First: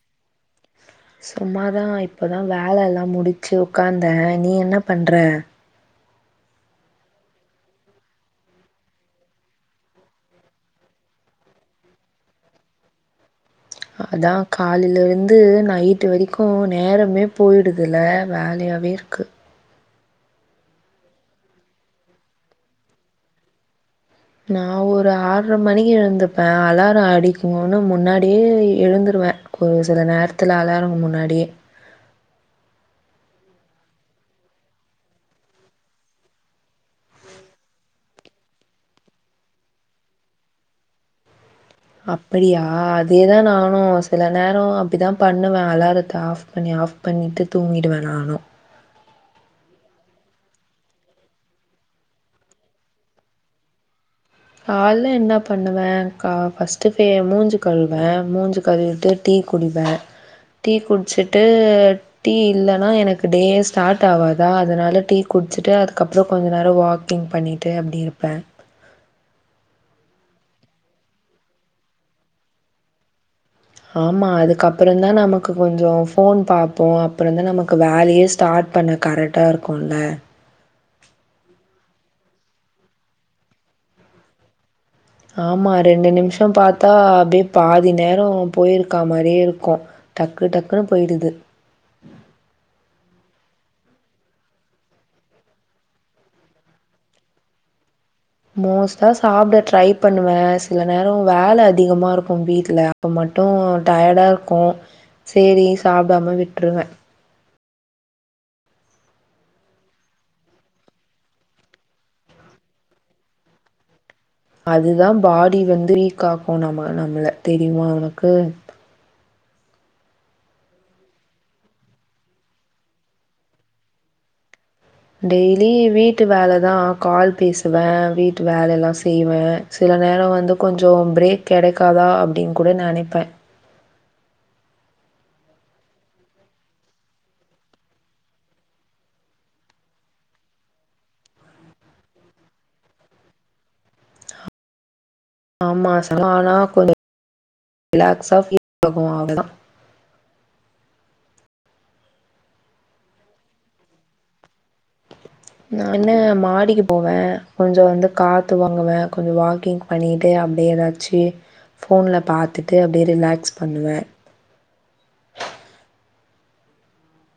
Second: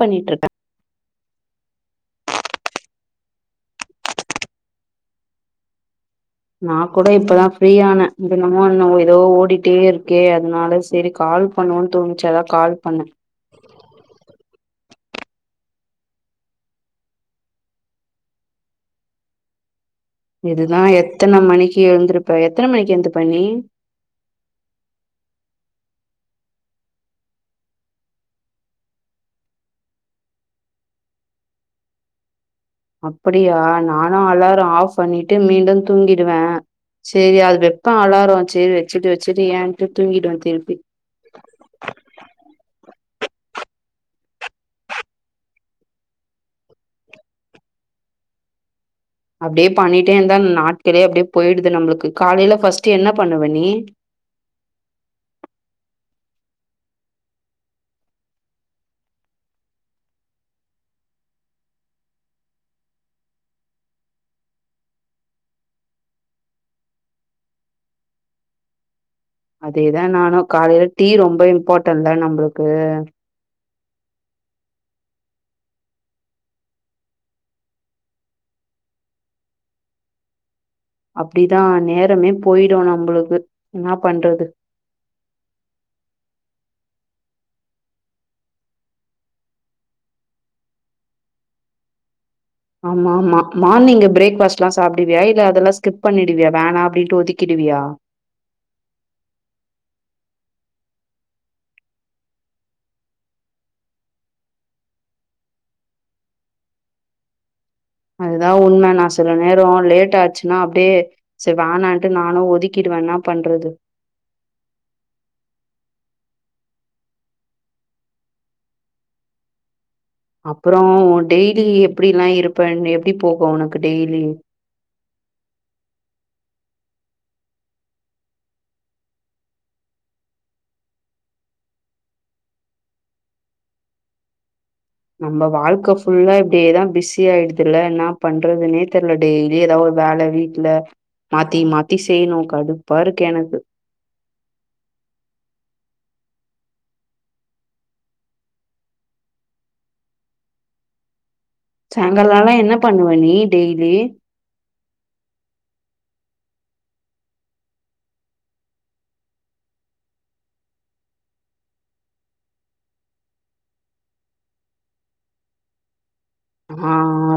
பண்ணிட்ருக்கே சும்மாதா இப்பதா வேலெல்லா முடிச்சி உக்காந்தே நீ என்ன பண்ற நாக்கூட இப்பதா ஃப்ரீயானே தினமு என்னவ் ஏதோ ஓடிட்டே இருக்கே அதுனால செரி கால் பண்ணுவோன் தோணிச்சி அதா கால் பண்ணெ அதா காலைல இந்து நைட்டு வரைக்கு நேரமே போயிடுதுல வேலையாவேருக்கு இதுதா எத்தன மணிக்கு எழுந்ருப்ப எத்தன மணிக்கு எந்துப்ப நீ நா ஒரு ஆர்ர மணிக்கு எழுந்துப்பே அலாரொ அடிக்கூனு முன்னாடியே எழுந்துருவே ஒரு சில நேரத்துல அலாரம் முன்னாடியே அப்பிடியா நானு அலாரொ ஆஃப் பண்ணிட்டு மீண்டு தூங்கிடுவே சேரி அது வெப்பொ அலாரொ சேரி வெச்சிட்டு வெச்சிட்டு ஏன்ட்டு தூங்கிடுவே திருப்பி அப்பிடியா அதேதா நானூ சில நேரோ அப்டிதா பண்ணுவே அலாரத்த ஆஃப் பண்ணி ஆஃப் பண்ணிட்டு தூங்கிடுவே நானு அப்டியே பண்ணிட்டே இந்தா நாட்கெளே அப்டியே பொயிடுது நம்ளுக்கு காலைல ஃபஸ்ட்டு என்ன பண்ணுவ நீ கால்ல என்னா பண்ணுவே கா ஃபர்ஸ்ட்டு ஃபே மூஞ்சி கழுவே மூஞ்சு கழுவிட்டு டீ குடிப்பே டீ குடிச்சிட்டு டீ இல்லனா எனக்கு டேயே ஸ்டாட் ஆவாதா அதனால டீ குடிச்சிட்டு அதுக்கப்றொ கொஞ்ச நேரொ வாக்கிங் பண்ணிட்டு அப்டி இருப்பே அதேதா நானு காலைல டீ ரொம்ப இம்பார்ட்டன்ல நம்ப்ளுக்கு ஆமா அதுக்கப்றொந்தா நமக்கு கொஞ்சொ போன் பாப்போ அப்றொந்தா நமக்கு வேலையே ஸ்டார்ட் பண்ண கரெக்டா இருக்குல்ல அப்டிதா நேர் ரமே பொயிடு நம்ப்ளுக்கு என்னா பண்றது ஆமா ரெண்டு நிம்ஷொ பாத்தா அப்டே பாதி நேரொ பொயிருக்கா மாரியேருக்கு டக்கு டக்குனு பொயிடுது ஆமா ஆமா மார்னிங்கு பிரேக்ஃபாஸ்ட்லா சாப்டுவியா இல்ல அதெல்லா ஸ்கிப் பண்ணிடுவியா வேணா அப்டின்ட்டு ஒதிக்கிடுவியா மோஸ்ட்டா சாப்ட ட்ரை பண்ணுவே சில நேரொ வேல அதிகமாருக்கு வீட்ல அப்ப மட்டு டயர்டா இருக்கு சேரி சாப்டாம விட்ருவே அதுதா உண்ம நா சில நேரோ லேட் ஆச்சுனா அப்டியே செ வேணான்ட்டு நானு ஒதுக்கிடுவே என்னா பண்றது அதுதா பாடி வந்து வீக் ஆக்கு நம நம்மள தெரியுமா உனக்கு அப்புறோ டெய்லி எப்டில்லா இருப்பென் எப்டி போகு உனக்கு டெய்லி டெய்லி வீட்டு வேலதா கால் பேசுவே வீட்டு வேலைலா செய்வே சில நேரொ வந்து கொஞ்சொ பிரேக் கெடைக்காதா அப்டின் கூட நெனைப்பே நம்ம வாழ்க்க ஃபுல்லா இப்டியேதா பிஸியாய்டுதுல னா பண்றதுனே தெர்ல டெய்லி ஏதாவொரு வேல வீட்ல மாத்தி மாத்தி செய்ணு கடுப்பாருக்கு எனக்கு ஆமாச ஆனா கொஞ் ரிலாக்ஸா ஃபீல் ஆகு அவ்ளொதா சாங்காலாலா என்ன பண்ணுவ நீ டெய்லி நான்னு மாடிக்கு போவே கொஞ்சொ வந்து காத்து வாங்குவே கொஞ்சொ வாக்கிங் பணீட்டு அப்டியெதாச்சி போன்ல பாத்துட்டு அப்டியே ரிலேக்ஸ் பண்ணுவே ஆ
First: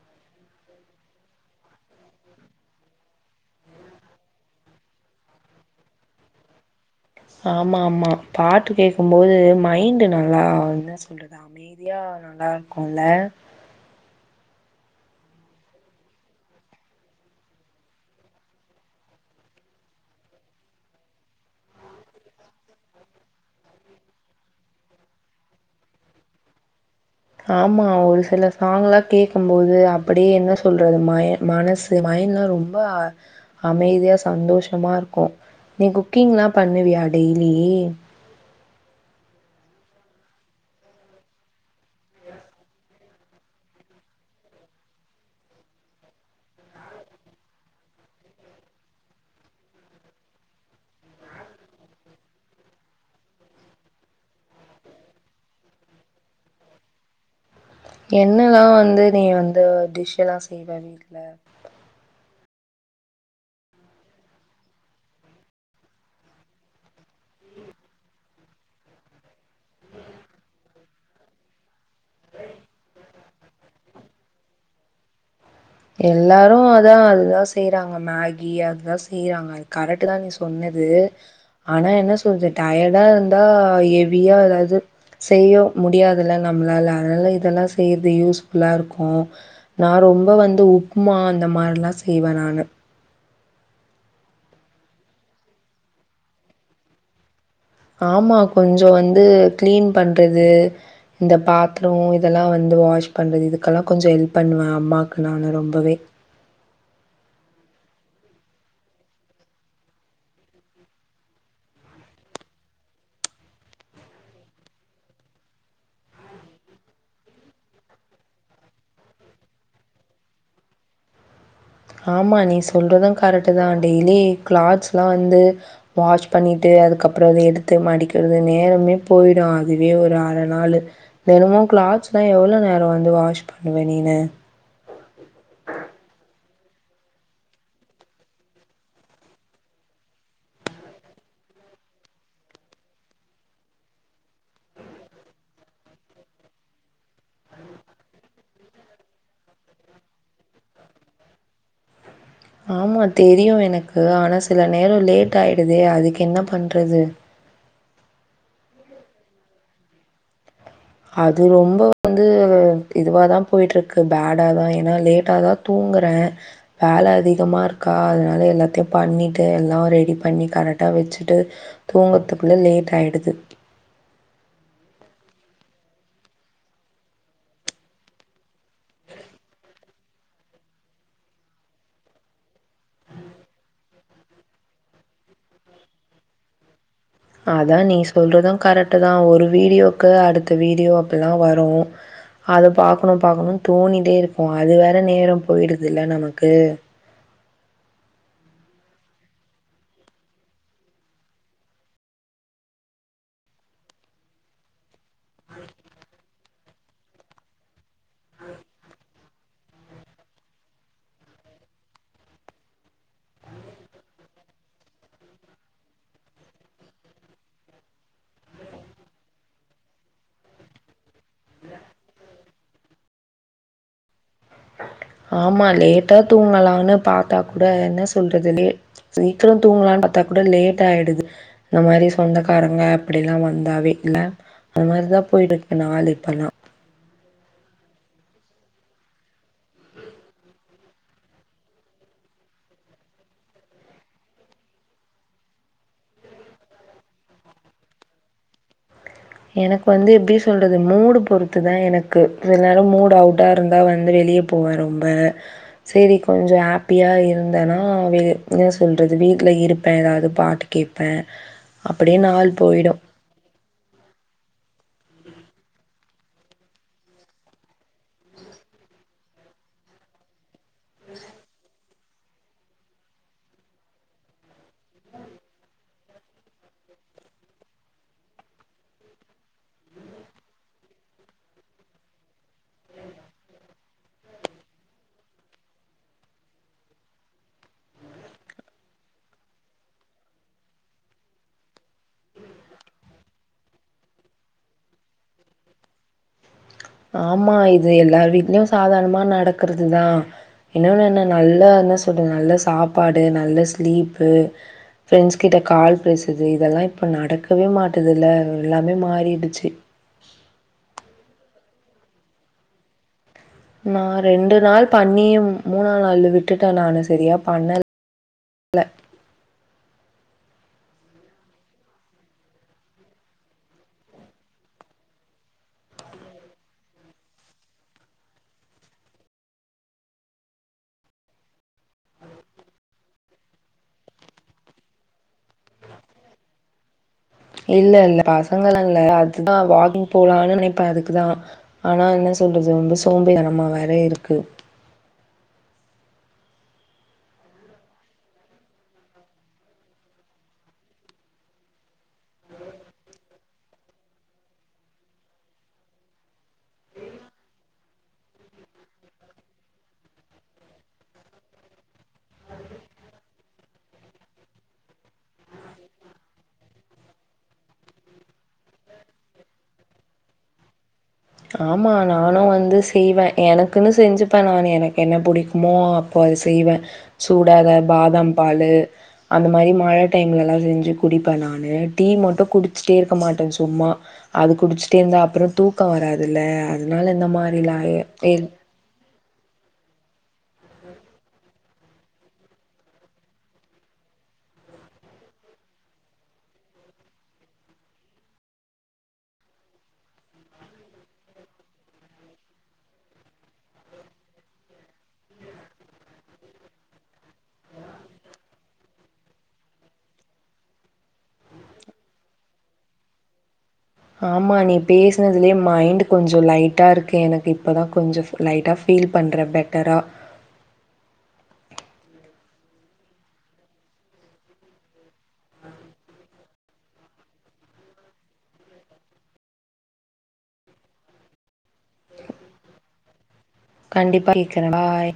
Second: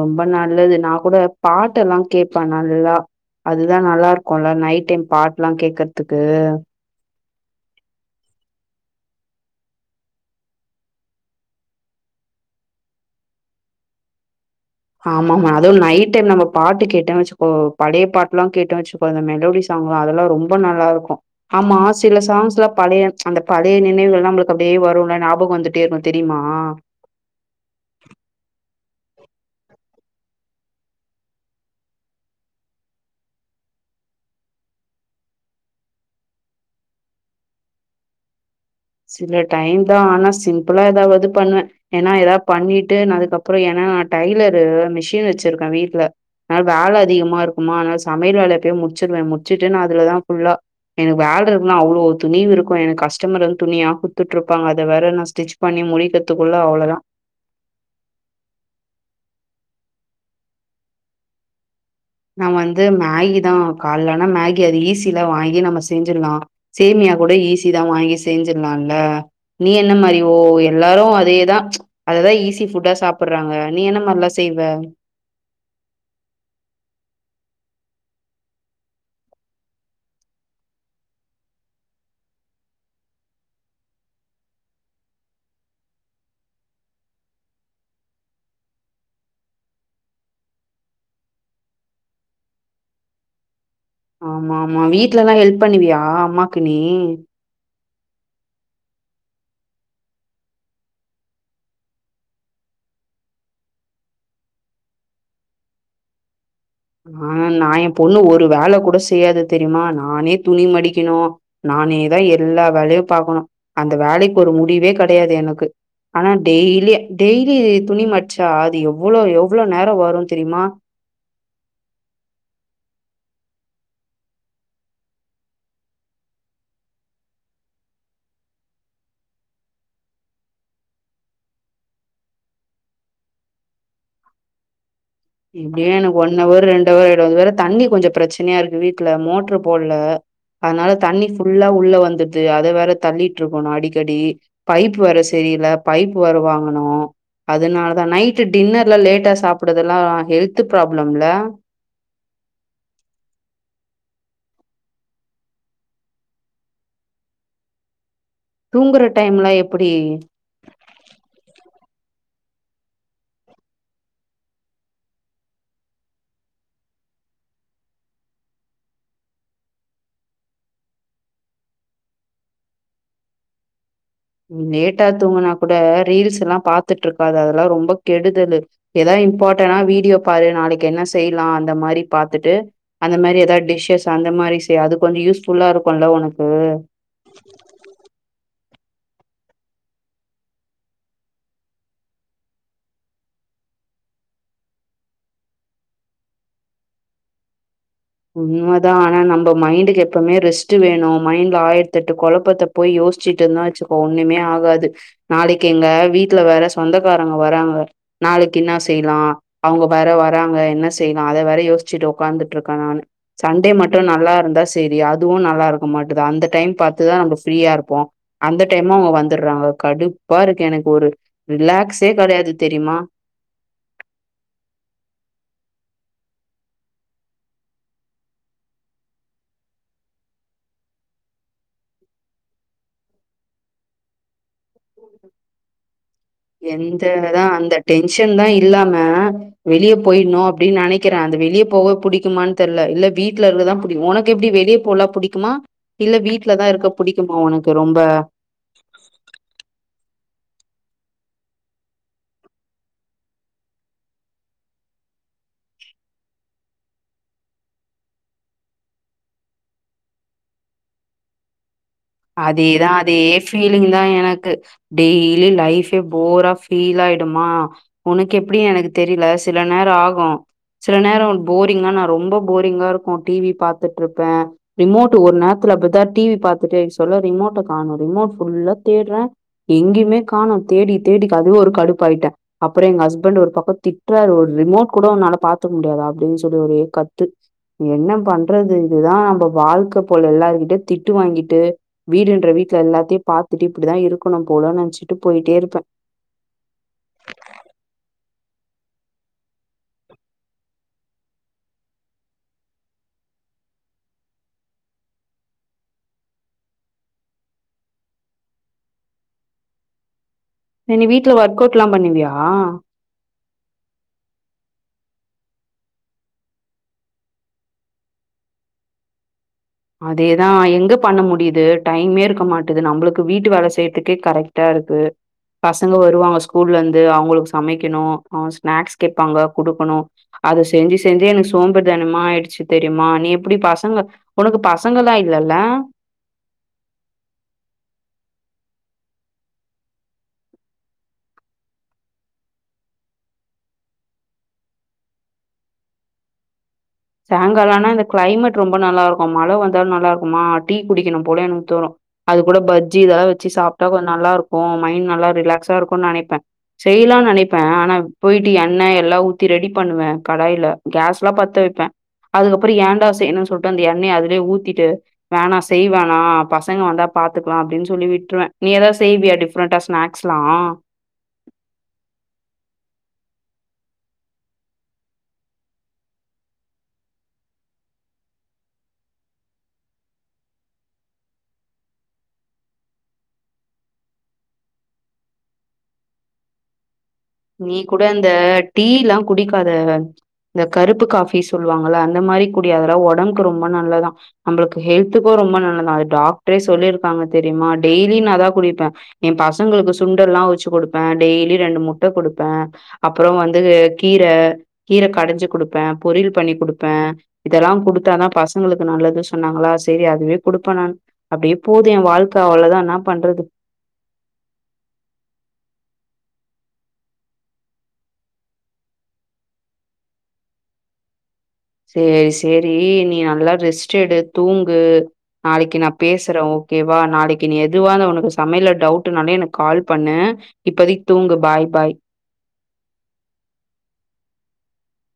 ரொம்ப நல்லது நான் கூட பாட்டெல்லா கேட்பே நல்லா அதுதா நல்லாருக்குல நைட் டைம் பாட்லா கேக்கர்துக்கு ஆமா ஆமா பாட்டு கேக்கும்போது மைண்ட்டு நல்லா என்னா சொல்றது அமைதியா நல்லார்க்கூல ஆமாமா அதுவு நைட் டைம் நம்ம பாட்டு கேட்டே வச்சுக்கோ பழைய பாட்லா கேட்டே வச்சுக்கோ அந்த மெலோடி சாங்லா அதெல்லா ரொம்ப நல்லாருக்கு ஆமா சில சாங்ஸ்லா பழைய அந்த பழைய நினைவுகள் நம்ளுக் அப்டியே வருல்ல நாபகொ வந்துட்டே இருக்கு தெரியுமா ஆமா ஒரு சில சாங்லா கேட்கும்போது அப்டி என்ன சொல்றது மை மனசு மைண்ல்லா ரொம்ப அமைதியா சந்தோஷமா இருக்கு நீ குக்கிங்லா பண்ணுவியா டெய்லீ சில டைம் தா ஆனா சிம்ப்புளா ஏதாவது பண்வே ஏன்னா எதா பண்ணிட்டு நா அதுக்கப்றொ ஏனா டைலரூ மிஷின் வச்சிருக்கே வீட்ல அ வேல அதிகமா இருக்குமா அனால சமையல் வேலைய போய் முடிச்சிருவே முடிச்சிட்டு நா அதுலதா ஃபுல்லா எனக்கு வேல்ருக்குனு அவ்ளோ துணிவு இருக்கு எனக் கஸ்டமர் வந் துணியா குட்த்துட்ருப்பாங்க அத வேற நா ஸ்டிச் பண்ணி முடிக்கத்துக்குள்ள அவ்வளொதா என்னலா வந்து நீ வந்து டிஷ் எல்லா செய்வ வீட்ல நா வந்து மேகி தா கால்லனா மேகி அது ஈஸில வாங்கி நம்ம செஞ்சிட்லா சேமியா கூட ஈஸி தா வாங்கிஸ் செஞ்சிட்லால்ல நீ என்ன மாரி ஓ எல்லாரு அதேதா அததா ஈஸி ஃபுட்டா சாப்புட்றாங்க நீ என்ன மார்லா செய்வ எல்லாரு அதா அதுதா செய்றாங்க மேகி அதுதா செய்றாங்க அது கரெட்டுதா நீ சொன்னது ஆனா என்ன சொல்து டயர்டா இருந்தா எவியா எதாது செய்ய முடியாதுல நம்ளால அனால இதெல்லா செய்றது யூஸ்ஃபுல்லா இருக்கு நா ரொம்ப வந் து உப்ம்மா அந்த மாரிலா செய்வெ நானு ஆமா ஆமா வீட்லல்லா ஹெல்ப் பண்ணுவியா அம்மாக்கு நீ ஆமா கொஞ்சொ வந்து கிளீன் பண்றது இந்த பாத்ரு இதலா வந்து வாஷ் பண்றது இதுக்கெல்லா கொஞ்சொ ஹெல்ப் பண்ணுவே அம்மாக்கு நானு ரொம்பவே ஆ நா ஏ பொண்ணு ஒரு வேல கூட செய்யாது தெரியுமா நானே துணி மடிக்கணு நானேதா எல்லா வேலையு பாக்கணு அந்த வேலைக்கு ஒரு முடிவே கெடையாது எனக்கு ஆனா டெய்லி டெய்லீ துணி மட்ச்சா அது எவ்வளொ எவ்ளொ நேரொ வரு தெரியுமா ஆமா நீ சொல்றது கரெட்டு தா டெய்லி கிளாத்ஸ்லா வந்து வாஷ் பண்ணிட்டு அதுக்கப்றொ அத எடுத்து மடிக்றது நேரமே போய்டு அதுவே ஒரு அர நாளு தெனமு கிளாத்ஸ்ல்லா எவ்ளொ நேரொ வந்து வாஷ் பண்ணுவ நீனு இப்டியே எனக்கு ஒன்னவர் ரெண்டுவர் ஆய்டு அதுவேற வேற தண்ணி கொஞ்சொ ப்ரச்சனயா இருக்கு வீட்ல மோட்ரு போட்ல அதனால தண்ணி ஃபுல்லா உள்ள வந்துட்து அத வேற தள்ளிட்ருக்கணு அடிக்கடி பைப் வேர சரியில பைப் வேற வாங்கணு அதனாலதா நைட்டு டின்னர்ல லேட்டா சாப்புடதுலா ஹெல்த்து ப்ராப்ளம்ல ஆமா தெரியும் எனக்கு ஆனா சில நேரம் லேட் ஆயிடுதே அதுக்கு என்ன பண்றது தூங்குற டைம்ல எப்டி அது ரொம்ப வந்து இதுவாதான் போய்ட்டு இருக்கு பேடா தான் ஏன்னா லேட்ட தான் தூங்குறேன் வேலை அதிகமா இருக்கா அதனால எல்லாத்தையும் பண்ணிட்டு எல்லாம் ரெடி பண்ணி கரெக்டா வெச்சுட்டு தூங்குறதுக்குள்ள லேட் ஆயிடுது லேட்டா தூங்கன்னா கூட ரீல்ஸ் எல்லாம் பார்த்துட்டு இருக்காத அதெல்லாம் ரொம்ப கெடுதலு எதாவது இம்பார்ட்டனா வீடியோ பாரு நாளைக்கு என்ன செய்யலாம் அந்த மாதிரி பாத்துட்டு அந்த மாதிரி எதாவது டிஷ்ஷஸ் அந்த மாதிரி செய் அது கொஞ்சம் யூஸ்ஃபுல்லா இருக்கும்ல உனக்கு அதான் நீ சொல்றதான் கரெக்ட ட்டு தான் ஒரு வீடியோக்கு அடுத்த வீடியோ அப்பல்லாம் வரும் அத பாக்கணும் பாக்கணும்னு தோணிட்டே இருக்கும் அது வேற நேரம் போயிடுது இல்ல நமக்கு உண்மதான் ஆனா நம்ம மைண்டுக்கு எப்பவுமே ரெஸ்ட் வேணும் மைண்ட்ல ஆயிரத்தி எட்டு கொழப்பத்தை போய் யோசிச்சுட்டு இருந்தான் வச்சுக்கோம் ஒண்ணுமே ஆகாது நாளைக்கு எங்க வீட்டுல வேற சொந்தக்காரங்க வராங்க நாளைக்கு என்ன செய்யலாம் அவங்க வேற வராங்க என்ன செய்யலாம் அத வேற யோசிச்சுட்டு உட்காந்துட்டு இருக் காம் சண்டே மட்டும் நல்லா இருந்தா செரி அதுவும் நல்லா இருக்க மாட்டிது அந்த டைம் பார்த்துதான் நம்ம ஃப்ரீயா இருப்போம் அந்த டைமு அவங்க வந்துடுறாங்க கடுப்பா இருக்கு எனக்கு ஒரு ரிலாக்ஸே கெடையாது தெரியுமா ஆமா லேட்டா தூங்கலாம்னு பார்த்தா கூட என்ன சொல்றது லெ சீக்கிரம் தூங்கலான்னு பார்த்தா கூட லேட் ஆயிடுது இந்த மாதிரி சொந்தக்காரங்க அப்படில்லாம் வந்தாவே இல்ல அந்த மாதிரிதான் போயிருக்கேன் நாலு எந்த தா அந்த டென்ஷன் தான் இல்லாம வெளிய போயிர்ணும் அப்படின்னு நெனைக்கிறேன் அந்த வெளியே போக புடிக்குமானு தெரியல இல்ல வீட்டுல இருக்கதான் புடிக்கும் உனக்கு எப்படி வெளியே போலாம் புடிக்குமா இல்ல வீட்டுலதான் இருக்க புடிக்குமா உனக்கு ரொம்ப எனக்கு வந்து எப்படி சொல்றது மூடு பொறுத்துதான் எனக்கு சில நேரம் மூடு அவுட்டா இருந்தா வந்து வெளியே போவேன் ரொம்ப செரி கொஞ்சம் ஹாப்பியா இருந்தேன்னா வெ என்ன சொல்றது வீட்டுல இருப்பேன் ஏதாவது பாட்டு கேட்பேன் அப்படியே நாள் அதேதான் போய்டும் அதே ஃபீலிங் தான் எ க்கு டெய்லி லைஃபே போரா ஃபீல் ஆயிடுமா உனக்கு எப்படினு எனக்கு தெரில சில நேரம் ஆகும் சில நேரம் போரிங்கான ரொம்ப போரிங்கா இருக்கும் டிவி பார்த்துட்டு இருப்பேன் ரிமோட் ஒரு நேரத்துல அப்படிதான் டிவி பார்த்துட்டு ரிமோட்ட காணும் ரிமோட் ஃபுல்லா தேடுறேன் எங்கயுமே காணோ தேடி தேடி அதுவே ஒரு கடுப்புாயிட்டேன் அப்புறம் எங்க ஹஸ்பண்ட் ஒரு பக்கம் திட்டுறாரு ஒரு ரிமோட் கூட உன்னால பார்த்துக்க முடியாதா அப்படின்னு சொல்லி ஒரே கத்து என்ன பண்றது இதுதான் நம்ம வாழ்க்க போல எல்லாரு கிட்டயு திட்டு வாங்கிட்டு வீடுன்ற வீட்ல எல்லாத்தையு பார்த்துட்டு இப்படிதான் இருக்கணும் போலும்னுு நினைச்சிட்டு போயிட்டே இருப்பேன் ஆமா இது எல்லார் வீட்லயும் சாதாரணமா நடக்கறதுதான் என்னன்னு என்ன நல்லா என்ன சொல்றது நல்ல சாப்பாடு நல்ல ஸ்லீப்பு ஃப்ரெண்ட்ஸ் கிட்ட கால் பேசுது இதெல்லாம் இப்ப நடக்கவே மாட்டது இல்ல எல்லாமே மாறிடுச்சு நீ வீட்டுல ஒர்க் அவுட் லாம் பண்ணுவியா நான் ரெண்டு நாள் பண்ணியே மூணா நாள் விட்டுட்டேன் நானு செரியா பண்ண ல அதேதான் எங்க பண்ண முடியுது டைமே இருக்க மாட்டுது நம்பளுக்கு வீட்டு வேல செய்யறதுக்கே கரெக்டா இருக்கு பசங்க வருவாங்க ஸ்கூல்ல இருந்து அவங்களுக்கு சமைக்கணும் அவங்க ஸ்நாக்ஸ் கேட்பாங்க குடுக்கணும் அத செஞ்சு செஞ்செ எனக்கு சோம்பேறி தானமா ஆயிடுச்சு தெரியுமா நீ எப்படி பசங்க உனக்கு பசங்களா இல்லல்ல இல்ல இல்ல பசங்கள இல்ல அதுதான் வாக்கிங் போலான்னு நினைப்ப அதுக்குதான் ஆனா என்ன சொல்றது ரொம்ப சோம்பு தனமா வேற இருக்கு சாயங்காலம் ஆனா இந்த கிளைமேட் ரொம்ப நல்லா இருக்கும் மழை வந்தாலும் நல்லா இருக்குமா டீ குடிக்கணும் போல எனக்கு தோனும் அது கூட பஜ்ஜி இதெல்லாம் வெச்சு சாப்பிட்டா கொஞ்சம் நல்லா இருக்கும் மைண்ட் நல்லா ரிலாக்ஸா இருக்கும் நெனைப்பேன் செய்யலாம்னு நினைப்பேன் ஆனா போயிட்டு எண்ணெய் எல்ல ஊத்தி ரெடி பண்ணுவேன் கடாயில கேஸ் எல்லாம் பத்து வெப்பேன் அதுக்கப்புறம் ஏண்டா செய்ணு சொல்லிட்டு அந்த எண்ணெய் அதுலயே ஊத்திட்டு வேணா செய்வேனா பசங்க வந்தா பாத்துக்கலாம் அப்படின்னு சொல்லி விட்டுருவேன் நீ எதா செய்வியா டிஃப்ரெண்டண்டா ஸ்நாக்ஸ்லாம் ஆமா, நானும் வந்து செய்வேன் எனக்குன்னு செஞ்சுப்பேன் நான் எனக்கு என்ன பிடிக்குமோ அப்போ அத செய்வேன் சூடா பாதாம் பால் அந்த மாதிரி மழை டைம்லலாம் செஞ்சு குடிப்பேன் நானு டீ மட்டும் குடிச்சிட்டே இருக்க மாட்டேன் சும்மா அது குடிச்சிட்டே இருந்தா அப்புறம் தூக்கம் வராதுல அதனால நீ மாரிலாம் கூட இந்த எ டீ எல்லாம் குடிக் அத இந்த கருப்பு காபி சொல்லுவாங்கள அந்த மாதிரி குடிய அதெல்லாம் உடம்புக்கு ரொம்ப நல்லதான் நம்மளுக்கு ஹெல்த்துக்கும் ரொம்ப நல்லதான் அது டாக்டரே சொல்லியிருக்காங்க தெரியுமா டெய்லி நான் அதான் குடிப்பேன் என் பசங்களுக்கு சுண்டெ எல்லாம் வச்சு குடுப்பேன் டெய்லி ரெண்டு மு ட்ட குடுப்பேன் அப்புறம் வந்து கீர கீர கடைஞ்சு கொடுப்பேன் பொரியல் பண்ணி கொடுப்பேன் இதெல்லாம் கொடுத்தாாதான் பசங்களுக்கு நல்லது சொன்னாங்களா செரி அதுவே கொடுப்பேன் நான் அப்படியே போதும் என் வாழ்க்க அவளதான் என்ன பண்றது ஆமா நீ பேசினதுலே மைண்ட் கொஞ்சம் லைட்டா இருக்கு எனக்கு இப்பதான் கொஞ்சம் லைட்டா ஃபீல் பண்ற பெட்டரா செரி செரி நீ நல்லா ரெஸ்ட் எடு தூங்கு நாளைக்கு நான் பேசுறேன் ஓகேவா நாளைக்கு நீ எதுவா உனக்கு சமையல டவுட்னாலே எனக்கு கால் பண்ணு இப்பதைக்கு தூங்கு பாய் பாய். கண்டிப்பா பாய்